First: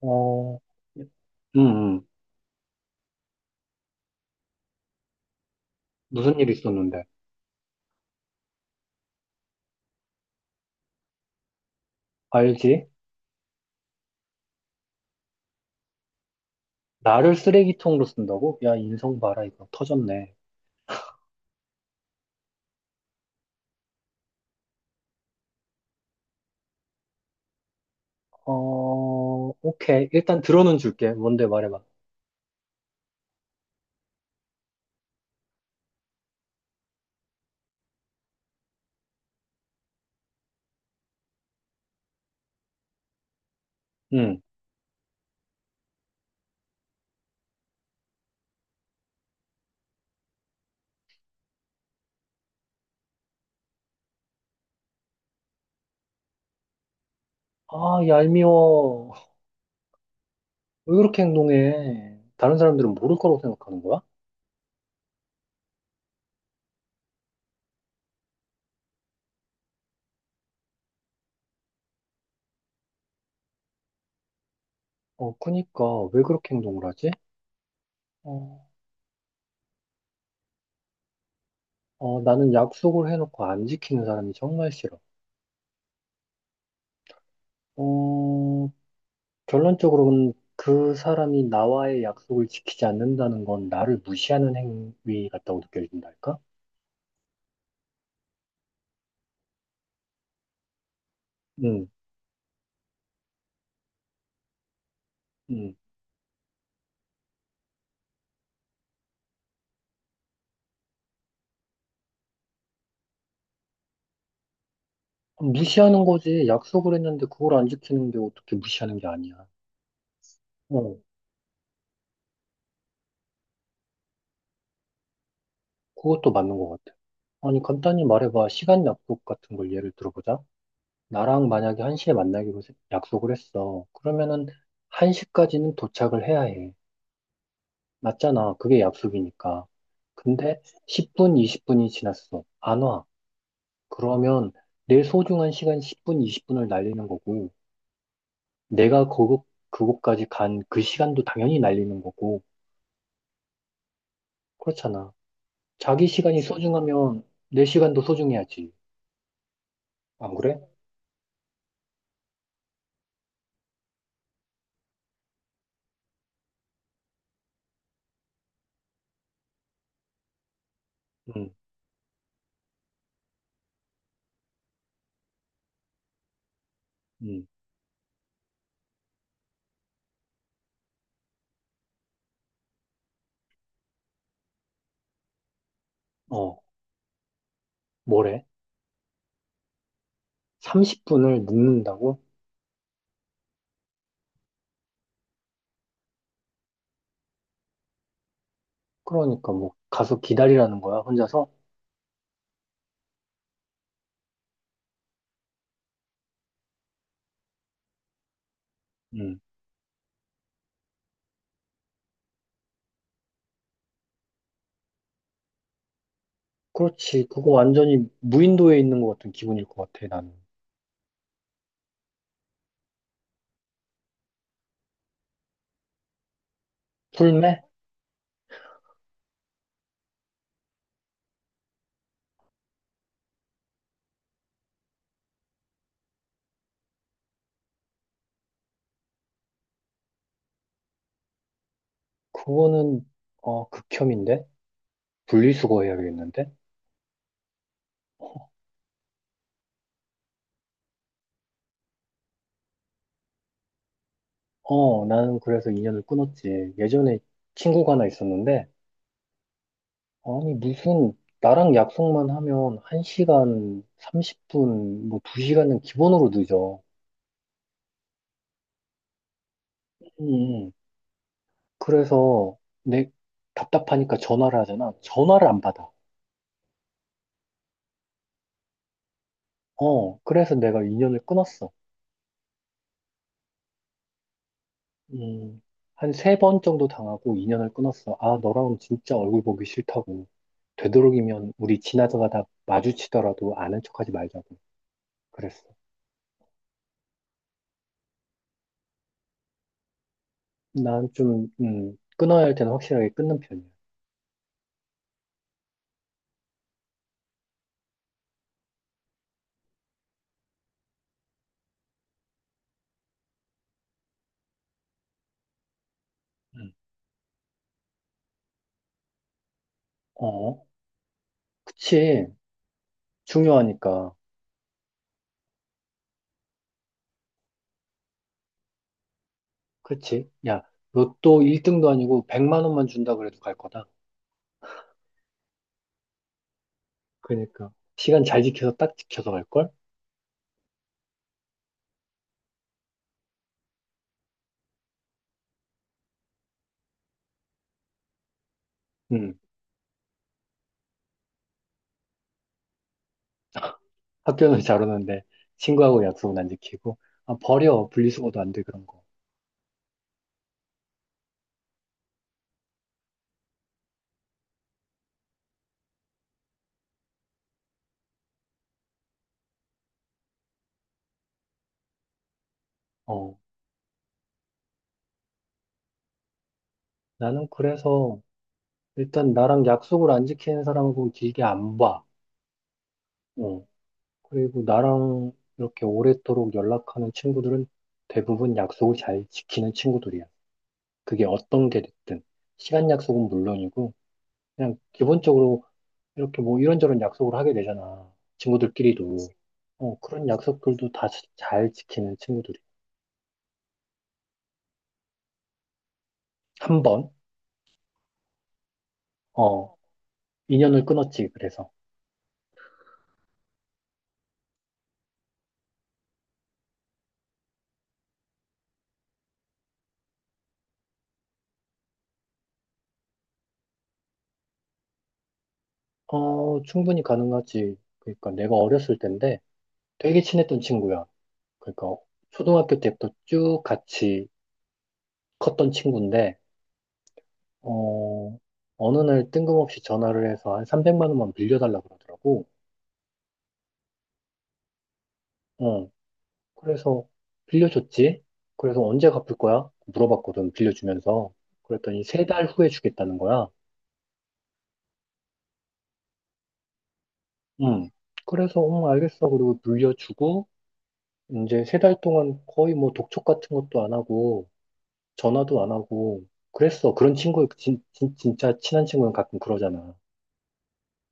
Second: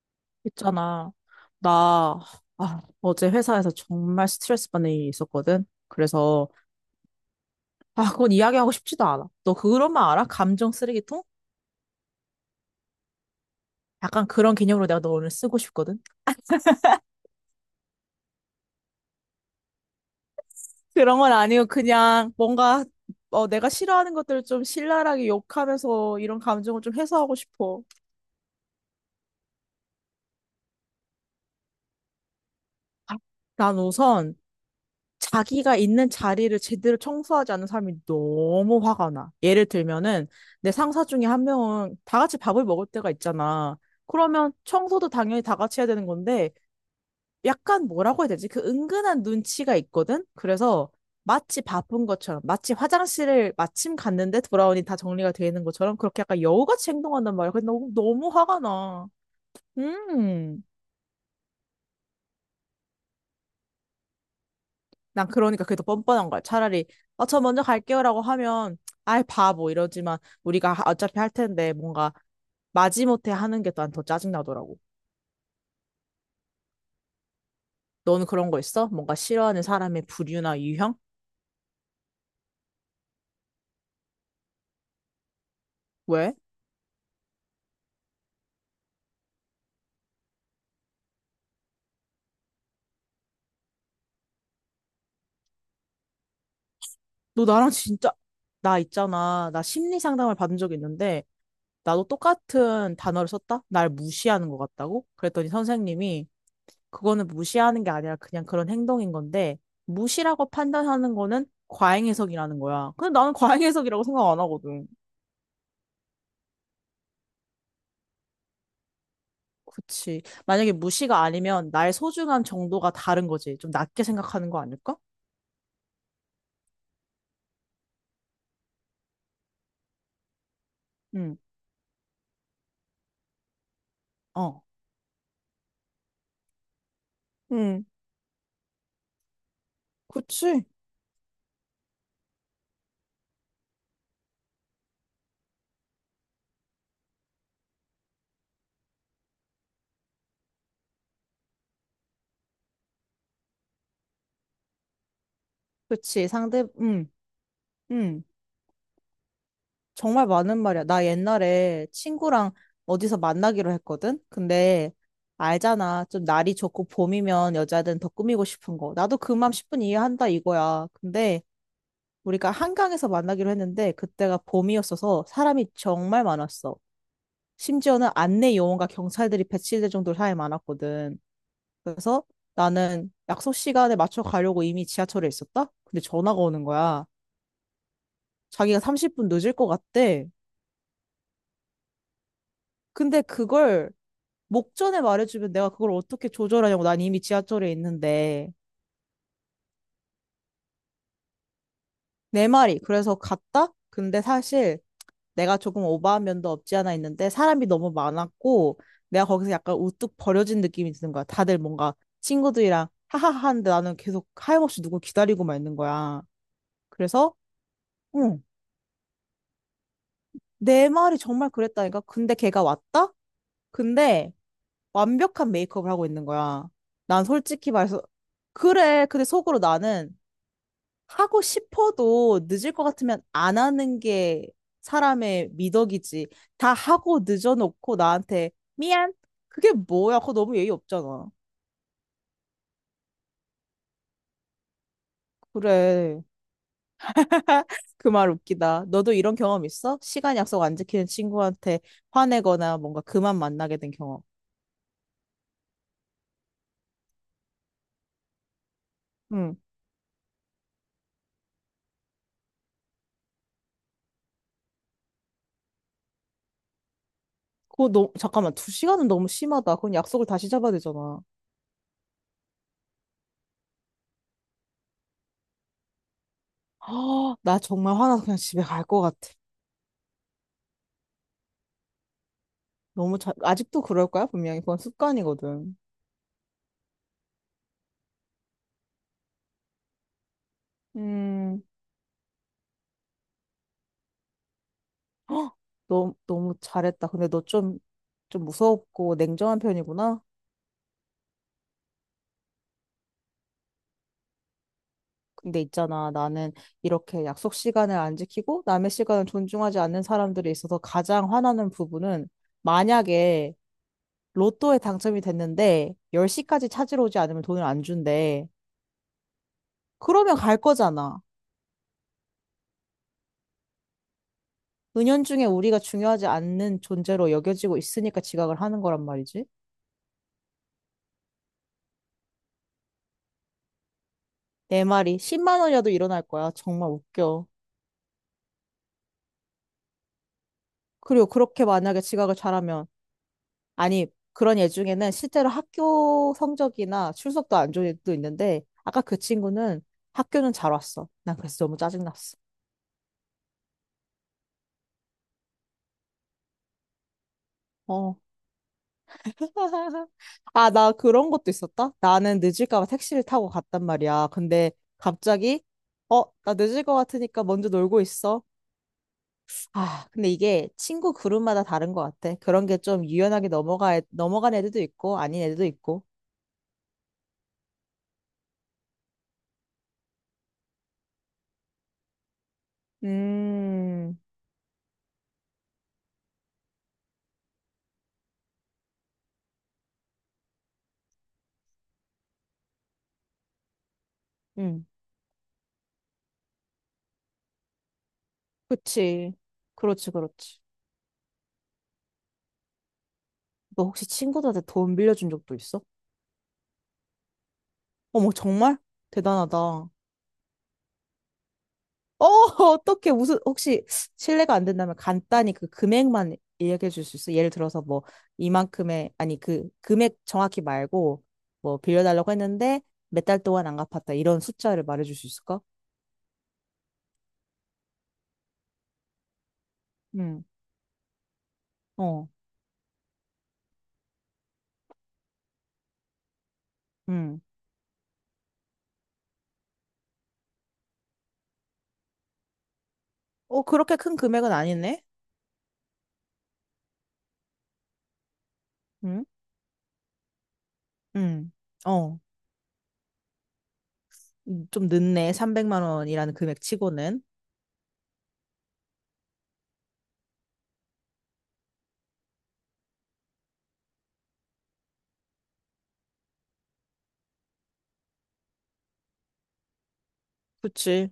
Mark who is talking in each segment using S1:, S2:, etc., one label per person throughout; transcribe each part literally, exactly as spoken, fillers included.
S1: 어,
S2: 있잖아.
S1: 음, 음.
S2: 나, 아, 어제 회사에서 정말 스트레스 받는 일이 있었거든.
S1: 무슨 일
S2: 그래서,
S1: 있었는데?
S2: 아, 그건 이야기하고 싶지도 않아. 너 그런 말 알아? 감정 쓰레기통?
S1: 알지?
S2: 약간 그런 개념으로 내가 너 오늘 쓰고 싶거든.
S1: 나를 쓰레기통으로 쓴다고? 야, 인성 봐라, 이거. 터졌네.
S2: 그런 건 아니고, 그냥 뭔가, 어, 내가 싫어하는 것들을 좀 신랄하게 욕하면서 이런 감정을 좀 해소하고 싶어.
S1: 어, 오케이. 일단 들어는 줄게. 뭔데 말해봐.
S2: 아, 난 우선, 자기가 있는 자리를 제대로 청소하지 않는 사람이 너무 화가 나. 예를 들면은 내 상사 중에 한 명은 다 같이 밥을 먹을 때가 있잖아.
S1: 응.
S2: 그러면 청소도 당연히 다 같이 해야 되는 건데 약간 뭐라고 해야 되지? 그 은근한 눈치가 있거든? 그래서 마치 바쁜 것처럼, 마치 화장실을 마침 갔는데 돌아오니 다 정리가 되어 있는 것처럼 그렇게 약간 여우같이 행동한단 말이야. 근데 너무,
S1: 아,
S2: 너무 화가 나.
S1: 얄미워.
S2: 음.
S1: 왜 그렇게 행동해? 다른 사람들은 모를 거라고 생각하는 거야?
S2: 난 그러니까 그게 더 뻔뻔한 거야. 차라리, 어, 저 먼저 갈게요라고 하면, 아이, 바보, 이러지만, 우리가 하- 어차피 할 텐데, 뭔가, 마지못해 하는 게 난 더 짜증나더라고.
S1: 어, 그니까, 왜 그렇게 행동을 하지?
S2: 너는 그런 거
S1: 어,
S2: 있어? 뭔가 싫어하는 사람의 부류나 유형?
S1: 어, 나는 약속을 해놓고 안 지키는 사람이 정말 싫어.
S2: 왜?
S1: 어, 결론적으로는 그 사람이 나와의 약속을 지키지 않는다는 건 나를 무시하는 행위 같다고 느껴진달까?
S2: 너 나랑 진짜, 나 있잖아. 나 심리 상담을 받은 적이 있는데,
S1: 응,
S2: 나도 똑같은 단어를 썼다? 날 무시하는 것 같다고? 그랬더니
S1: 응.
S2: 선생님이, 그거는 무시하는 게 아니라 그냥 그런 행동인 건데, 무시라고 판단하는 거는 과잉해석이라는 거야. 근데 나는 과잉해석이라고 생각 안 하거든.
S1: 무시하는 거지. 약속을 했는데 그걸 안 지키는 게 어떻게 무시하는 게 아니야.
S2: 그치. 만약에
S1: 어,
S2: 무시가 아니면 나의 소중한 정도가 다른 거지. 좀 낮게 생각하는 거 아닐까?
S1: 그것도 맞는 것 같아. 아니, 간단히 말해봐. 시간 약속 같은 걸 예를 들어보자.
S2: 응,
S1: 나랑 만약에 한 시에 만나기로 세- 약속을 했어. 그러면은
S2: 어.
S1: 한 시까지는 도착을 해야 해.
S2: 응,
S1: 맞잖아. 그게 약속이니까. 근데
S2: 그치.
S1: 십 분, 이십 분이 지났어. 안 와. 그러면 내 소중한 시간 십 분, 이십 분을 날리는 거고, 내가 그곳, 그곳까지 간 그 시간도 당연히 날리는 거고, 그렇잖아. 자기
S2: 그치.
S1: 시간이
S2: 상대, 응,
S1: 소중하면 내 시간도
S2: 응.
S1: 소중해야지.
S2: 정말
S1: 안
S2: 많은
S1: 그래?
S2: 말이야. 나 옛날에 친구랑 어디서 만나기로 했거든? 근데 알잖아. 좀 날이 좋고 봄이면 여자들은 더 꾸미고 싶은 거. 나도 그 마음 십 분 이해한다 이거야. 근데
S1: 응,
S2: 우리가 한강에서 만나기로 했는데 그때가 봄이었어서 사람이 정말 많았어.
S1: 응.
S2: 심지어는 안내 요원과 경찰들이 배치될 정도로 사람이 많았거든. 그래서 나는 약속 시간에 맞춰 가려고 이미 지하철에 있었다? 근데 전화가
S1: 어,
S2: 오는 거야.
S1: 뭐래?
S2: 자기가 삼십 분 늦을 것 같대.
S1: 삼십 분을 묵는다고.
S2: 근데 그걸 목전에 말해주면 내가 그걸 어떻게 조절하냐고. 난 이미 지하철에 있는데.
S1: 그러니까 뭐, 가서 기다리라는 거야, 혼자서?
S2: 내 말이. 그래서 갔다? 근데 사실 내가 조금 오버한 면도 없지 않아 있는데 사람이 너무 많았고 내가
S1: 응.
S2: 거기서 약간 우뚝 버려진 느낌이 드는 거야. 다들 뭔가 친구들이랑 하하하 하는데 나는 계속 하염없이 누굴 기다리고만 있는 거야.
S1: 그렇지.
S2: 그래서
S1: 그거 완전히
S2: 응,
S1: 무인도에 있는 것 같은 기분일 것 같아, 나는.
S2: 내 말이 정말 그랬다니까. 근데 걔가 왔다? 근데 완벽한 메이크업을 하고 있는 거야. 난
S1: 풀매.
S2: 솔직히 말해서 그래. 근데 속으로 나는 하고 싶어도 늦을 것 같으면 안 하는 게 사람의 미덕이지. 다 하고 늦어놓고 나한테 미안. 그게 뭐야? 그거 너무 예의 없잖아.
S1: 그거는, 어, 극혐인데? 분리수거
S2: 그래.
S1: 해야겠는데?
S2: 그 말 웃기다. 너도 이런 경험 있어? 시간 약속 안 지키는 친구한테 화내거나 뭔가 그만 만나게 된 경험.
S1: 어, 나는 그래서 인연을 끊었지. 예전에 친구가 하나 있었는데,
S2: 응.
S1: 아니, 무슨, 나랑 약속만 하면 한 시간 삼십 분, 뭐 두 시간은 기본으로 늦어.
S2: 그거 너 잠깐만. 두 시간은 너무 심하다. 그건 약속을 다시
S1: 음,
S2: 잡아야 되잖아.
S1: 그래서 내 답답하니까 전화를 하잖아. 전화를 안 받아.
S2: 아, 나 정말 화나서 그냥 집에 갈 것 같아.
S1: 어, 그래서 내가 인연을 끊었어.
S2: 너무 자, 아직도 그럴 거야? 분명히 그건
S1: 음,
S2: 습관이거든.
S1: 한 세 번 정도 당하고 인연을 끊었어. 아, 너랑 진짜 얼굴 보기 싫다고. 되도록이면
S2: 음.
S1: 우리 지나가다 마주치더라도 아는 척하지 말자고.
S2: 헉,
S1: 그랬어.
S2: 너무, 너무 잘했다. 근데 너 좀, 좀 무섭고 냉정한 편이구나.
S1: 난 좀, 음, 끊어야 할 때는 확실하게 끊는 편이야.
S2: 근데 있잖아. 나는 이렇게 약속 시간을 안 지키고 남의 시간을 존중하지 않는 사람들이 있어서 가장 화나는 부분은 만약에 로또에 당첨이 됐는데 열 시까지
S1: 음.
S2: 찾으러 오지 않으면 돈을 안 준대. 그러면 갈
S1: 어,
S2: 거잖아.
S1: 그치. 중요하니까.
S2: 은연중에 우리가 중요하지 않는 존재로 여겨지고 있으니까 지각을 하는 거란 말이지.
S1: 그치. 야, 로또 일 등도 아니고 백만 원만 준다 그래도 갈 거다.
S2: 내 말이 십만 원이라도 일어날 거야. 정말 웃겨.
S1: 그러니까. 시간 잘 지켜서 딱 지켜서 갈걸?
S2: 그리고 그렇게 만약에 지각을 잘하면 아니, 그런 애 중에는 실제로 학교 성적이나 출석도 안 좋은 애도 있는데, 아까 그
S1: 음,
S2: 친구는 학교는 잘 왔어. 난 그래서 너무 짜증났어.
S1: 학교는 잘 오는데 친구하고 약속은 안 지키고. 아, 버려.
S2: 어.
S1: 분리수거도 안 돼, 그런 거.
S2: 아, 나 그런 것도 있었다? 나는 늦을까 봐 택시를 타고 갔단 말이야. 근데 갑자기, 어, 나 늦을 것 같으니까 먼저 놀고 있어. 아, 근데 이게 친구 그룹마다 다른 것 같아. 그런 게 좀
S1: 어,
S2: 유연하게 넘어가, 넘어간 애들도 있고, 아닌 애들도 있고.
S1: 나는 그래서 일단 나랑 약속을 안 지키는 사람하고 길게 안 봐. 어.
S2: 음,
S1: 그리고 나랑 이렇게 오래도록 연락하는 친구들은 대부분 약속을 잘 지키는 친구들이야. 그게 어떤 게 됐든. 시간 약속은 물론이고, 그냥
S2: 음,
S1: 기본적으로 이렇게 뭐 이런저런 약속을 하게 되잖아. 친구들끼리도. 그치.
S2: 그치.
S1: 어,
S2: 그렇지,
S1: 그런
S2: 그렇지.
S1: 약속들도 다 잘 지키는 친구들이.
S2: 너 혹시 친구들한테 돈 빌려준 적도 있어?
S1: 한 번,
S2: 어머, 정말? 대단하다.
S1: 어,
S2: 어,
S1: 인연을 끊었지. 그래서.
S2: 어떻게 무슨 혹시 실례가 안 된다면 간단히 그 금액만 이야기해 줄 수 있어? 예를 들어서 뭐 이만큼의 아니 그 금액 정확히 말고 뭐 빌려달라고 했는데 몇 달 동안 안 갚았다 이런 숫자를 말해 줄 수 있을까?
S1: 어, 충분히 가능하지. 그러니까 내가 어렸을 때인데 되게
S2: 응.
S1: 친했던 친구야. 그러니까
S2: 어.
S1: 초등학교 때부터 쭉 같이 컸던 친구인데,
S2: 응.
S1: 어, 어느 날 뜬금없이 전화를 해서 한 삼백만 원만 빌려달라 그러더라고.
S2: 어, 그렇게 큰 금액은 아니네.
S1: 어, 그래서 빌려줬지. 그래서 언제
S2: 응?
S1: 갚을 거야? 물어봤거든, 빌려주면서.
S2: 응.
S1: 그랬더니
S2: 어.
S1: 세 달 후에 주겠다는 거야.
S2: 음, 좀 늦네. 삼백만 원이라는 금액 치고는.
S1: 응. 그래서, 응, 알겠어. 그리고 빌려주고, 이제 세 달 동안 거의 뭐 독촉 같은 것도 안 하고, 전화도 안 하고, 그랬어. 그런 친구, 진, 진, 진짜 친한 친구는 가끔 그러잖아.
S2: 그치.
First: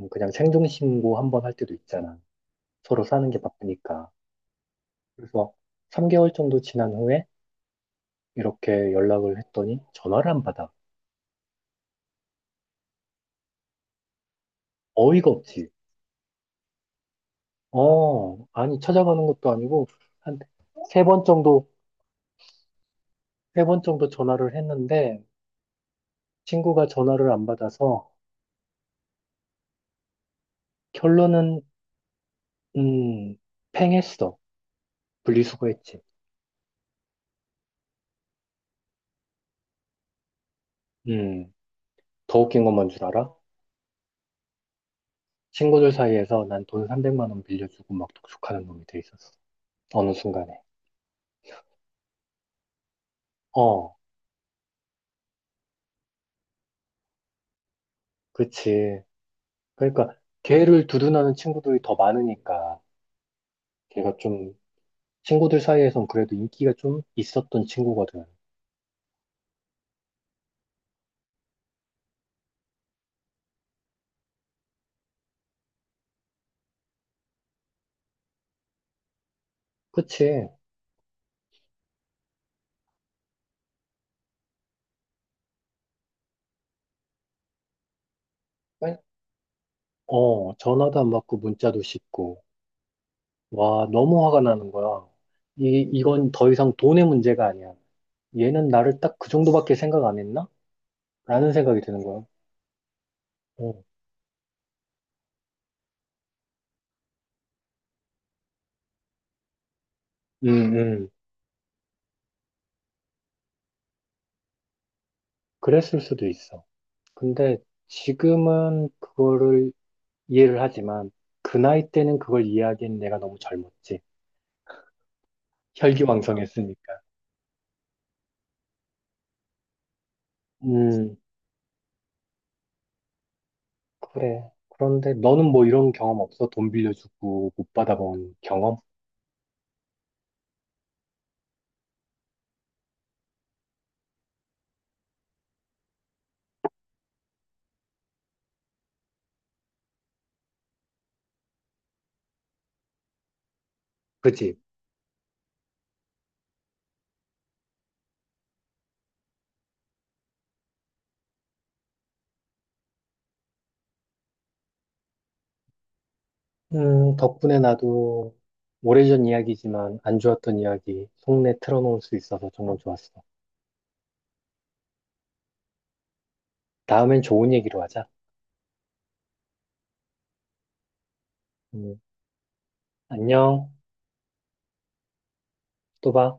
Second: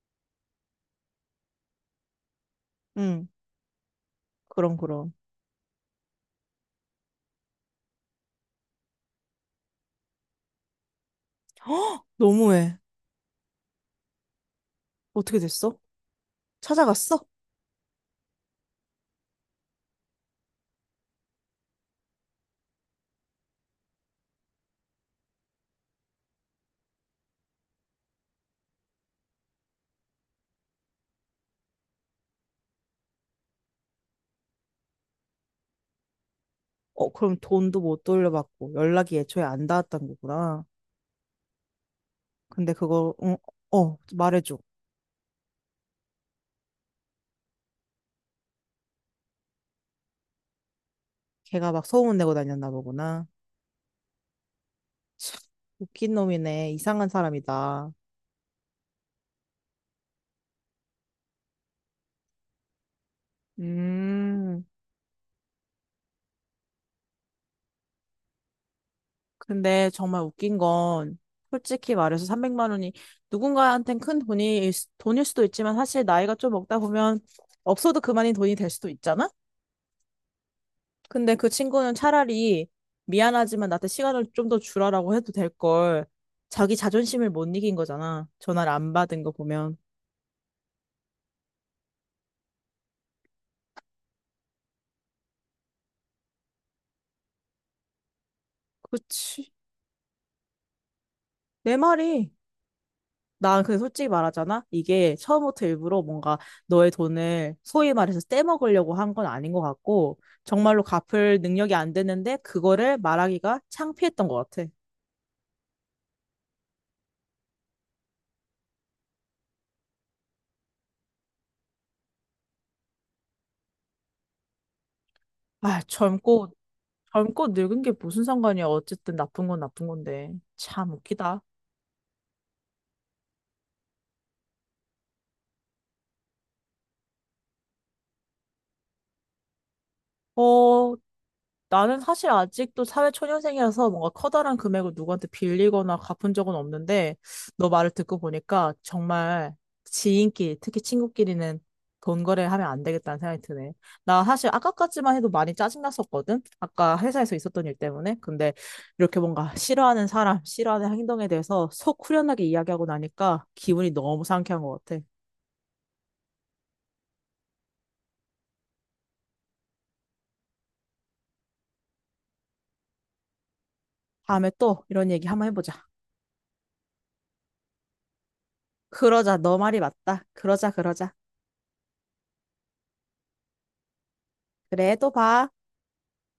S1: 음, 그냥 생존신고 한번 할 때도 있잖아. 서로
S2: 응.
S1: 사는 게 바쁘니까.
S2: 그럼 그럼.
S1: 그래서 삼 개월 정도 지난 후에 이렇게 연락을 했더니 전화를 안 받아.
S2: 너무해.
S1: 어이가
S2: 어떻게
S1: 없지.
S2: 됐어? 찾아갔어?
S1: 어, 아니, 찾아가는 것도 아니고, 한 세 번 정도, 세 번 정도 전화를 했는데, 친구가 전화를 안 받아서, 결론은, 음, 팽했어. 분리수거했지.
S2: 어, 그럼 돈도 못 돌려받고 연락이 애초에 안 닿았던 거구나.
S1: 음, 더 웃긴
S2: 근데
S1: 건 뭔 줄
S2: 그거,
S1: 알아?
S2: 응, 어, 어, 말해줘.
S1: 친구들 사이에서 난 돈 삼백만 원 빌려주고 막 독촉하는 놈이 돼 있었어. 어느 순간에.
S2: 걔가 막 소문 내고 다녔나 보구나.
S1: 어,
S2: 참, 웃긴 놈이네. 이상한 사람이다.
S1: 그치. 그러니까, 걔를 두둔하는 친구들이 더 많으니까. 걔가 좀
S2: 음,
S1: 친구들 사이에선 그래도 인기가 좀 있었던 친구거든.
S2: 근데 정말 웃긴 건 솔직히 말해서 삼백만 원이 누군가한텐 큰 돈이 돈일 수도 있지만 사실 나이가 좀 먹다 보면 없어도 그만인 돈이 될 수도 있잖아.
S1: 그치?
S2: 근데 그 친구는 차라리 미안하지만 나한테 시간을 좀 더 주라라고 해도 될 걸. 자기 자존심을 못 이긴 거잖아. 전화를 안
S1: 아니,
S2: 받은 거 보면.
S1: 어, 전화도 안 받고 문자도 씹고. 와, 너무 화가 나는 거야. 이, 이건 더 이상 돈의 문제가 아니야. 얘는 나를 딱 그
S2: 그치.
S1: 정도밖에 생각 안 했나? 라는
S2: 내
S1: 생각이 드는 거야.
S2: 말이. 난 근데
S1: 어.
S2: 솔직히 말하잖아. 이게 처음부터 일부러 뭔가 너의 돈을 소위 말해서 떼먹으려고 한 건 아닌 것 같고,
S1: 음,
S2: 정말로
S1: 음.
S2: 갚을 능력이 안 됐는데, 그거를 말하기가 창피했던 것 같아.
S1: 그랬을 수도 있어. 근데 지금은 그거를 이해를 하지만 그 나이 때는 그걸 이해하기엔 내가 너무 젊었지.
S2: 아, 젊고,
S1: 혈기왕성했으니까.
S2: 젊고 늙은 게 무슨 상관이야. 어쨌든 나쁜 건 나쁜 건데. 참
S1: 음,
S2: 웃기다.
S1: 그래. 그런데 너는 뭐 이런 경험 없어? 돈 빌려주고 못 받아본 경험?
S2: 어, 나는 사실 아직도 사회초년생이라서 뭔가 커다란 금액을 누구한테 빌리거나 갚은 적은 없는데, 너 말을 듣고 보니까 정말 지인끼리, 특히 친구끼리는 돈 거래하면 안 되겠다는 생각이 드네. 나 사실
S1: 그지?
S2: 아까까지만 해도 많이 짜증났었거든? 아까 회사에서 있었던 일 때문에. 근데 이렇게 뭔가 싫어하는 사람, 싫어하는 행동에 대해서 속 후련하게 이야기하고 나니까 기분이 너무 상쾌한 것 같아.
S1: 음, 덕분에 나도 오래전 이야기지만 안 좋았던 이야기 속내 틀어놓을 수 있어서 정말 좋았어.
S2: 다음에 또 이런 얘기 한번 해보자.
S1: 다음엔 좋은 얘기로 하자.
S2: 그러자, 너 말이 맞다. 그러자, 그러자.
S1: 음, 안녕.
S2: 그래, 또 봐.
S1: 또 봐.